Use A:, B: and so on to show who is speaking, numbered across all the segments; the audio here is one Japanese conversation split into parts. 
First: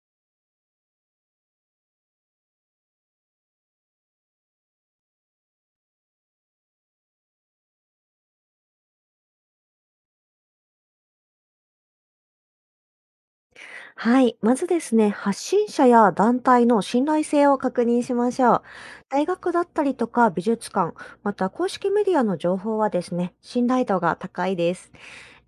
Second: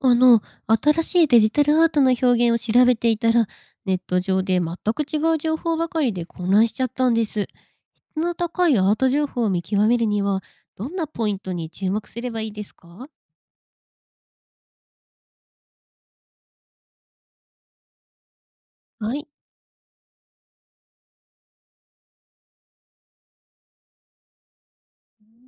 A: あの、新しいデジタルアートの表現を調べていたら、ネット上で全く違う情報ばかりで混乱しちゃったんです。質の高いアート情報を見極めるには、どんなポイントに注目すればいいですか？
B: はい。まずですね、発信者や団体の信頼性を確認しましょう。
A: は
B: 大
A: い。
B: 学だったりとか美術館、また公式メディアの情報はですね、信頼度が高いです。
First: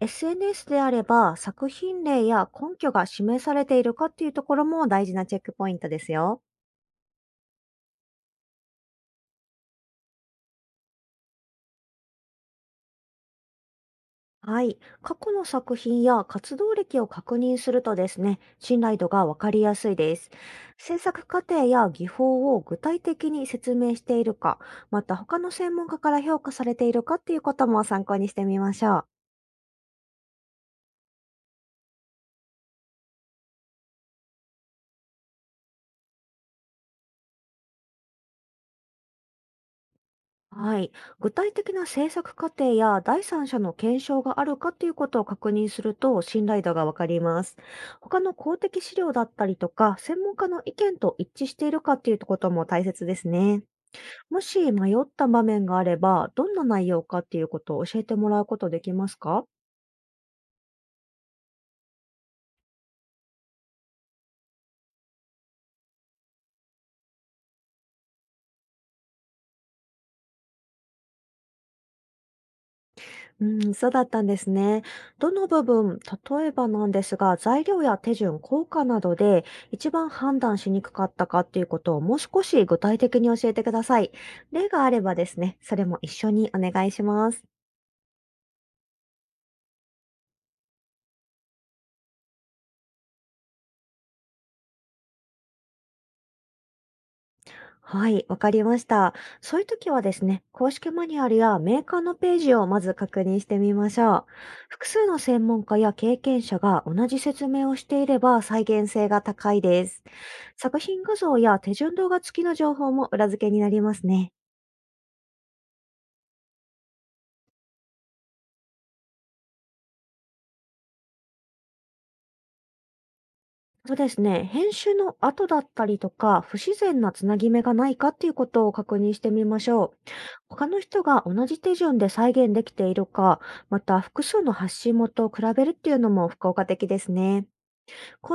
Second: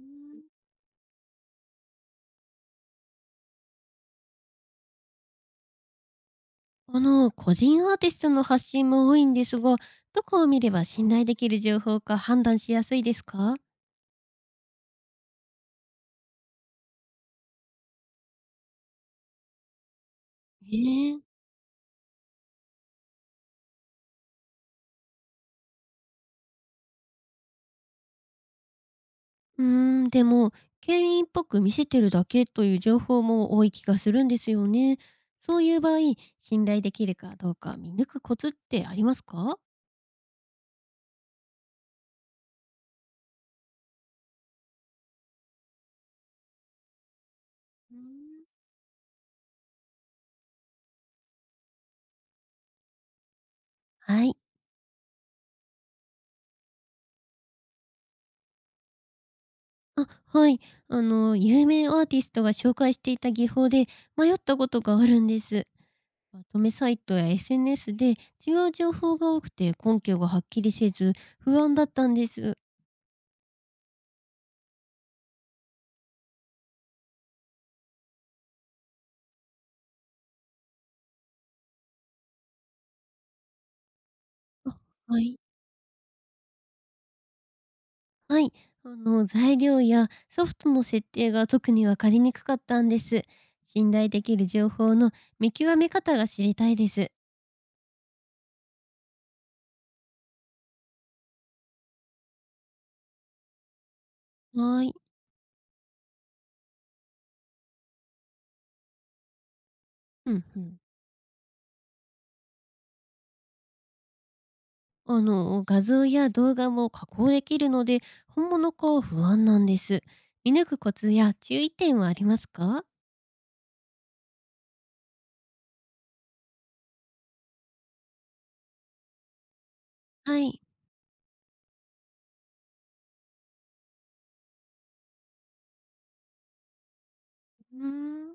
B: SNS であれば作品例や根拠が示されているかっていうところも大事なチェックポイントですよ。
A: 個人アーティストの発信も多いんですが、どこを見れば信頼できる情報か判断しやすいですか？
B: はい。過去の作品や活動歴を確認するとですね、信頼度がわかりやすいです。
A: え
B: 制
A: え。
B: 作過程や技法を具体的に説明しているか、また他の専門家から評価されているかっていうことも参考にしてみましょう。
A: うーでも、権威っぽく見せてるだけという情報も多い気がするんですよね。そういう場合、信頼できるかどうか見抜くコツってありますか？
B: はい。具体的な制作過程や第三者の検証があるかっていうことを確認すると信頼度がわかります。
A: うーん。
B: 他の公的資料だったりとか、専門家の意見と一致しているかっていうことも大切ですね。
A: はい。
B: もし迷った場面があれば、どんな内容かっていうことを教えてもらうことできますか？
A: あ、はい。あの、有名アーティストが紹介していた技法で迷ったことがあるんです。まとめサイトや SNS で違う情報が多くて根拠がはっきりせず不安だったんです。
B: うん、そうだったんですね。どの部分、例えばなんですが、材料や手順、効果などで一番判断しにくかったかっていうことをもう少し具体的に教えてください。例
A: あ、
B: があれば
A: は
B: で
A: い。
B: すね、それも一緒にお願いします。
A: はい、あの材料やソフトの設定が特に分かりにくかったんです。信頼できる情報の見極め方が知りたいです。
B: はい、わかりました。そういう時はですね、公式マニュアルやメーカーのページをまず確認してみましょう。
A: は
B: 複
A: い。
B: 数の専門家や経験者が同じ説明をしていれば再現性が高いです。
A: うんうん。
B: 作品画像や手順動画付きの情報も裏付けになりますね。
A: あの画像や動画も加工できるので本物か不安なんです。見抜くコツや注意点はありますか？
B: そうですね。編集の後だったりとか、不自然なつなぎ目がないかっていうことを確認してみましょう。
A: はい。
B: 他の人が同じ手順で再現できているか、また複数の発信元を比べるっていうのも効果的ですね。
A: うー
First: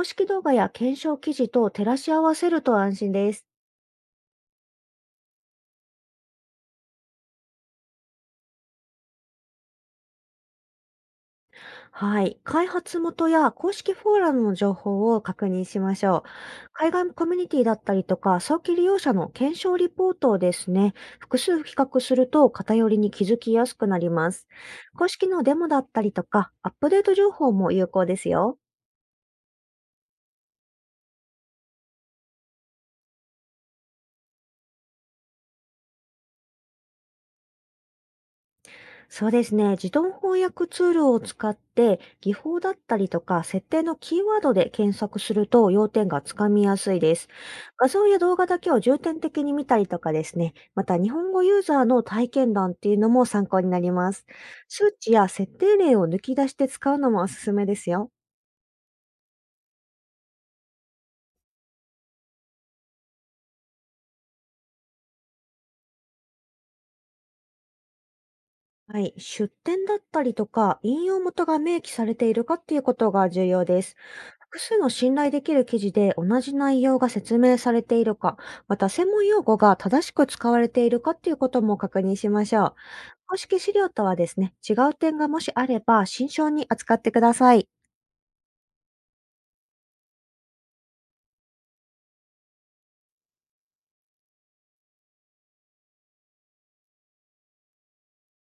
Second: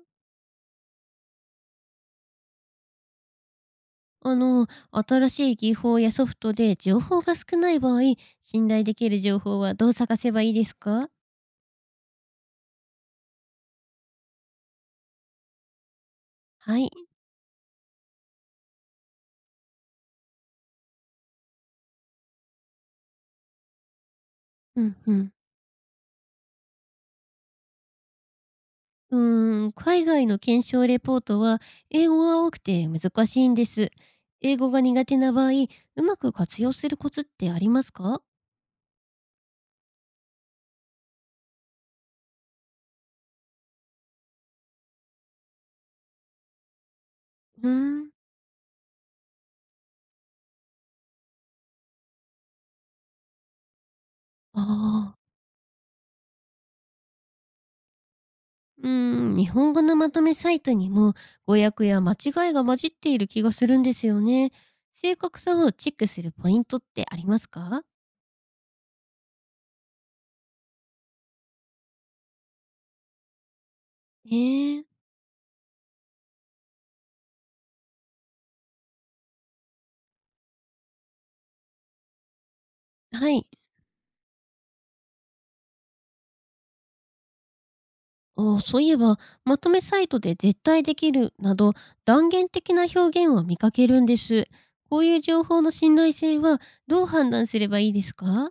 A: ん。
B: 式動画や検証記事と照らし合わせると安心です。
A: あの新しい技法やソフトで情報が少ない場合、信頼できる情報はどう探せばいいですか？
B: はい。開発元や公式フォーラムの情報を確認しましょう。
A: はい。
B: 海外コミュニティだったりとか、早期利用者の検証リポートをですね、複数比較すると偏りに気づきやすくなります。
A: うん
B: 公
A: う
B: 式
A: ん。
B: のデモだったりとか、アップデート情報も有効ですよ。
A: 海外の検証レポートは英語が多くて難しいんです。英語が苦手な場合、うまく活用するコツってありますか？
B: そうですね。自動翻訳ツールを使って、技法だったりとか、設定のキーワードで検索すると要点がつかみやすいです。
A: うー
B: 画像
A: ん。
B: や動画だけを重点的に見たりとかですね。また、日本語ユーザーの体験談っていうのも参考になります。数値
A: ああ。
B: や設定例を抜き出して使うのもおすすめですよ。
A: 日本語のまとめサイトにも語訳や間違いが混じっている気がするんですよね。正確さをチェックするポイントってありますか？
B: はい、出典だったりとか、引用元が明記されているかっていうことが重要です。
A: え
B: 複数
A: え。
B: の信頼できる記事で同じ内容が説明されているか、また専門用語が正しく使われているかっていうことも確認しましょう。
A: は
B: 公
A: い。
B: 式資料とはですね、違う点がもしあれば慎重に扱ってください。
A: ああ、そういえば、まとめサイトで絶対できるなど断言的な表現を見かけるんです。こういう情報の信頼性はどう判断すればいいですか？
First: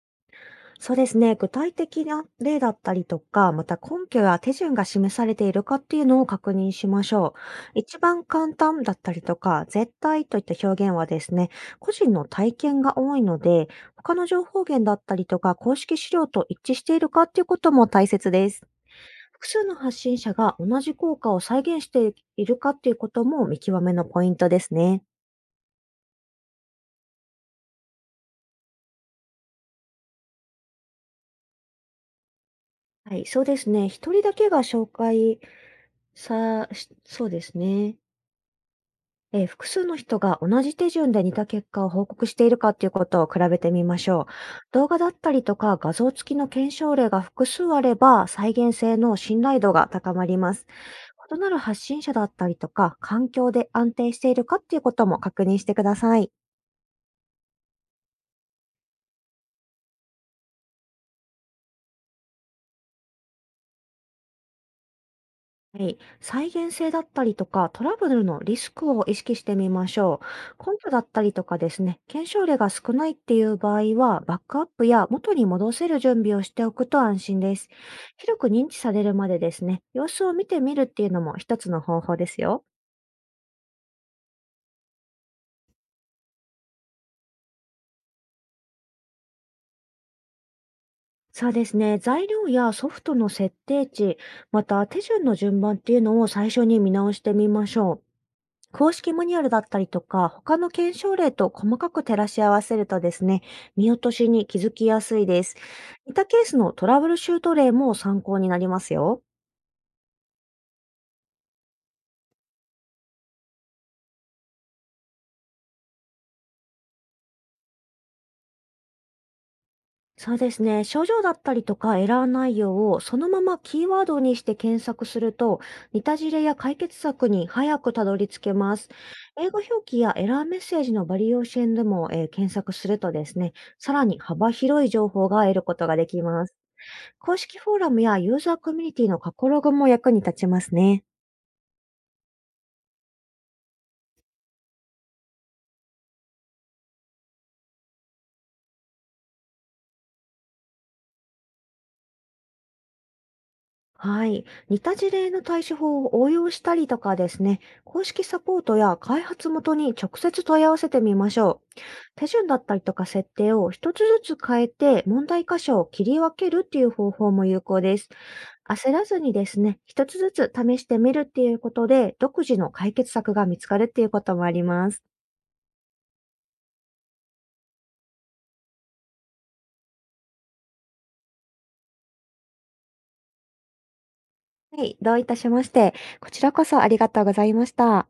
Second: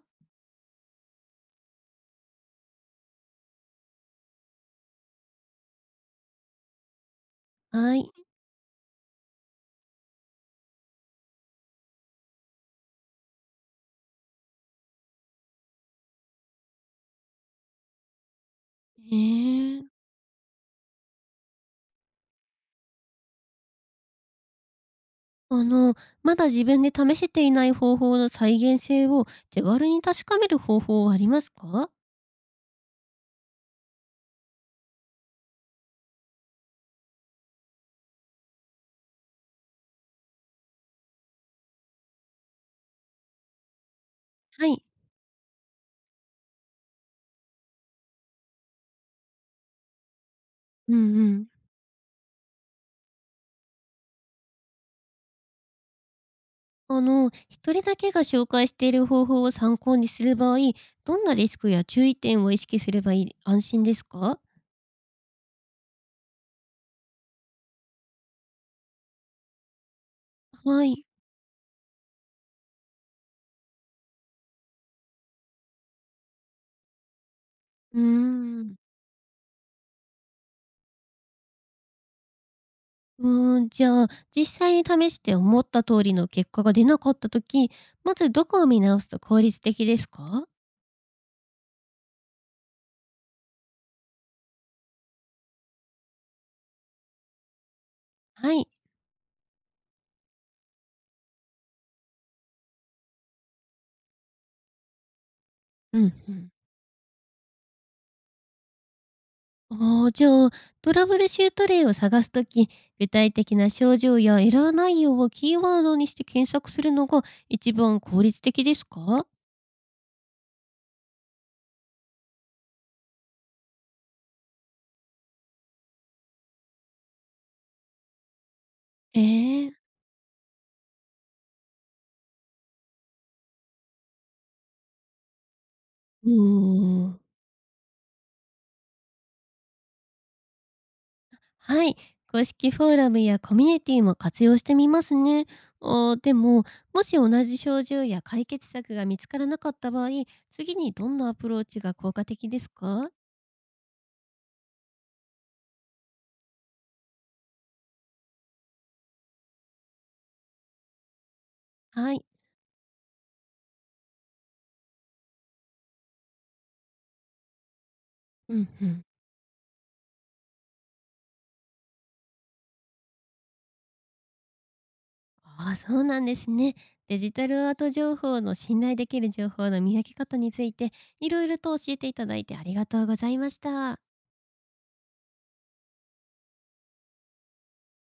B: そうですね。具体的な例だったりとか、また根拠や手順が示されているかっていうのを確認しましょう。
A: は
B: 一
A: い。
B: 番簡単だったりとか、絶対といった表現はですね、個人の体験が多いので、他の情報源だったりとか、公式資料と一致しているかっていうことも大切です。
A: え
B: 複数の
A: え。
B: 発信者が同じ効果を再現しているかっていうことも見極めのポイントですね。
A: あの、まだ自分で試せていない方法の再現性を手軽に確かめる方法はありますか？
B: はい、そうですね。一人だけが紹介さ、しそうですね。複数の人が同じ手順で似た結果を報告しているかということを比べてみましょう。
A: はい。
B: 動画だったりとか画像付きの検証例が複数あれば、再現性の信頼度が高まります。
A: うんう
B: 異
A: ん。
B: なる発信者だったりとか、環境で安定しているかということも確認してください。
A: あの、一人だけが紹介している方法を参考にする場合、どんなリスクや注意点を意識すればいい、安心ですか？
B: はい、再現性だったりとか、トラブルのリスクを意識してみましょう。根
A: は
B: 拠だ
A: い。
B: ったりとかですね、検証例が少ないっていう場合は、バックアップや元に戻せる準備をしておくと安心です。
A: うー
B: 広く認
A: ん。
B: 知されるまでですね、様子を見てみるっていうのも一つの方法ですよ。
A: じゃあ、実際に試して思った通りの結果が出なかった時、まずどこを見直すと効率的ですか？
B: そうですね、材料やソフトの設定値、また手順の順番っていうのを最初に見直してみましょう。
A: はい。
B: 公式マニュアルだったりとか、他の検証例と細かく照らし合わせるとですね、見落としに気づきやすいです。
A: うん
B: 似た
A: う
B: ケー
A: ん。
B: スのトラブルシュート例も参考になりますよ。
A: ああ、じゃあ、トラブルシュート例を探す時、具体的な症状やエラー内容をキーワードにして検索するのが一番効率的ですか？
B: そうですね、症状だったりとかエラー内容をそのままキーワードにして検索すると、似た事例や解決策に早くたどり着けます。
A: え
B: 英語
A: えー。
B: 表記やエラーメッセージのバリエーションでも、検索するとですね、さらに幅広い情報が得ることができ
A: う
B: ます。
A: ーん。
B: 公式フォーラムやユーザーコミュニティの過去ログも役に立ちますね。
A: はい、公式フォーラムやコミュニティも活用してみますね。あー、でも、もし同じ症状や解決策が見つからなかった場合、次にどんなアプローチが効果的ですか？
B: はい。似た事例の対処法を応用したりとかですね、公式サポートや開発元に直接問い合わせてみましょう。
A: はい。
B: 手順だったりとか設定を一つずつ変えて問題箇所を切り分けるっていう方法も有効です。
A: うんう
B: 焦
A: ん。
B: らずにですね、一つずつ試してみるっていうことで、独自の解決策が見つかるっていうこともあります。
A: ああ、そうなんですね。デジタルアート情報の信頼できる情報の見分け方について、いろいろと教えていただいてありがとうございました。
B: はい。どういたしまして、こちらこそありがとうございました。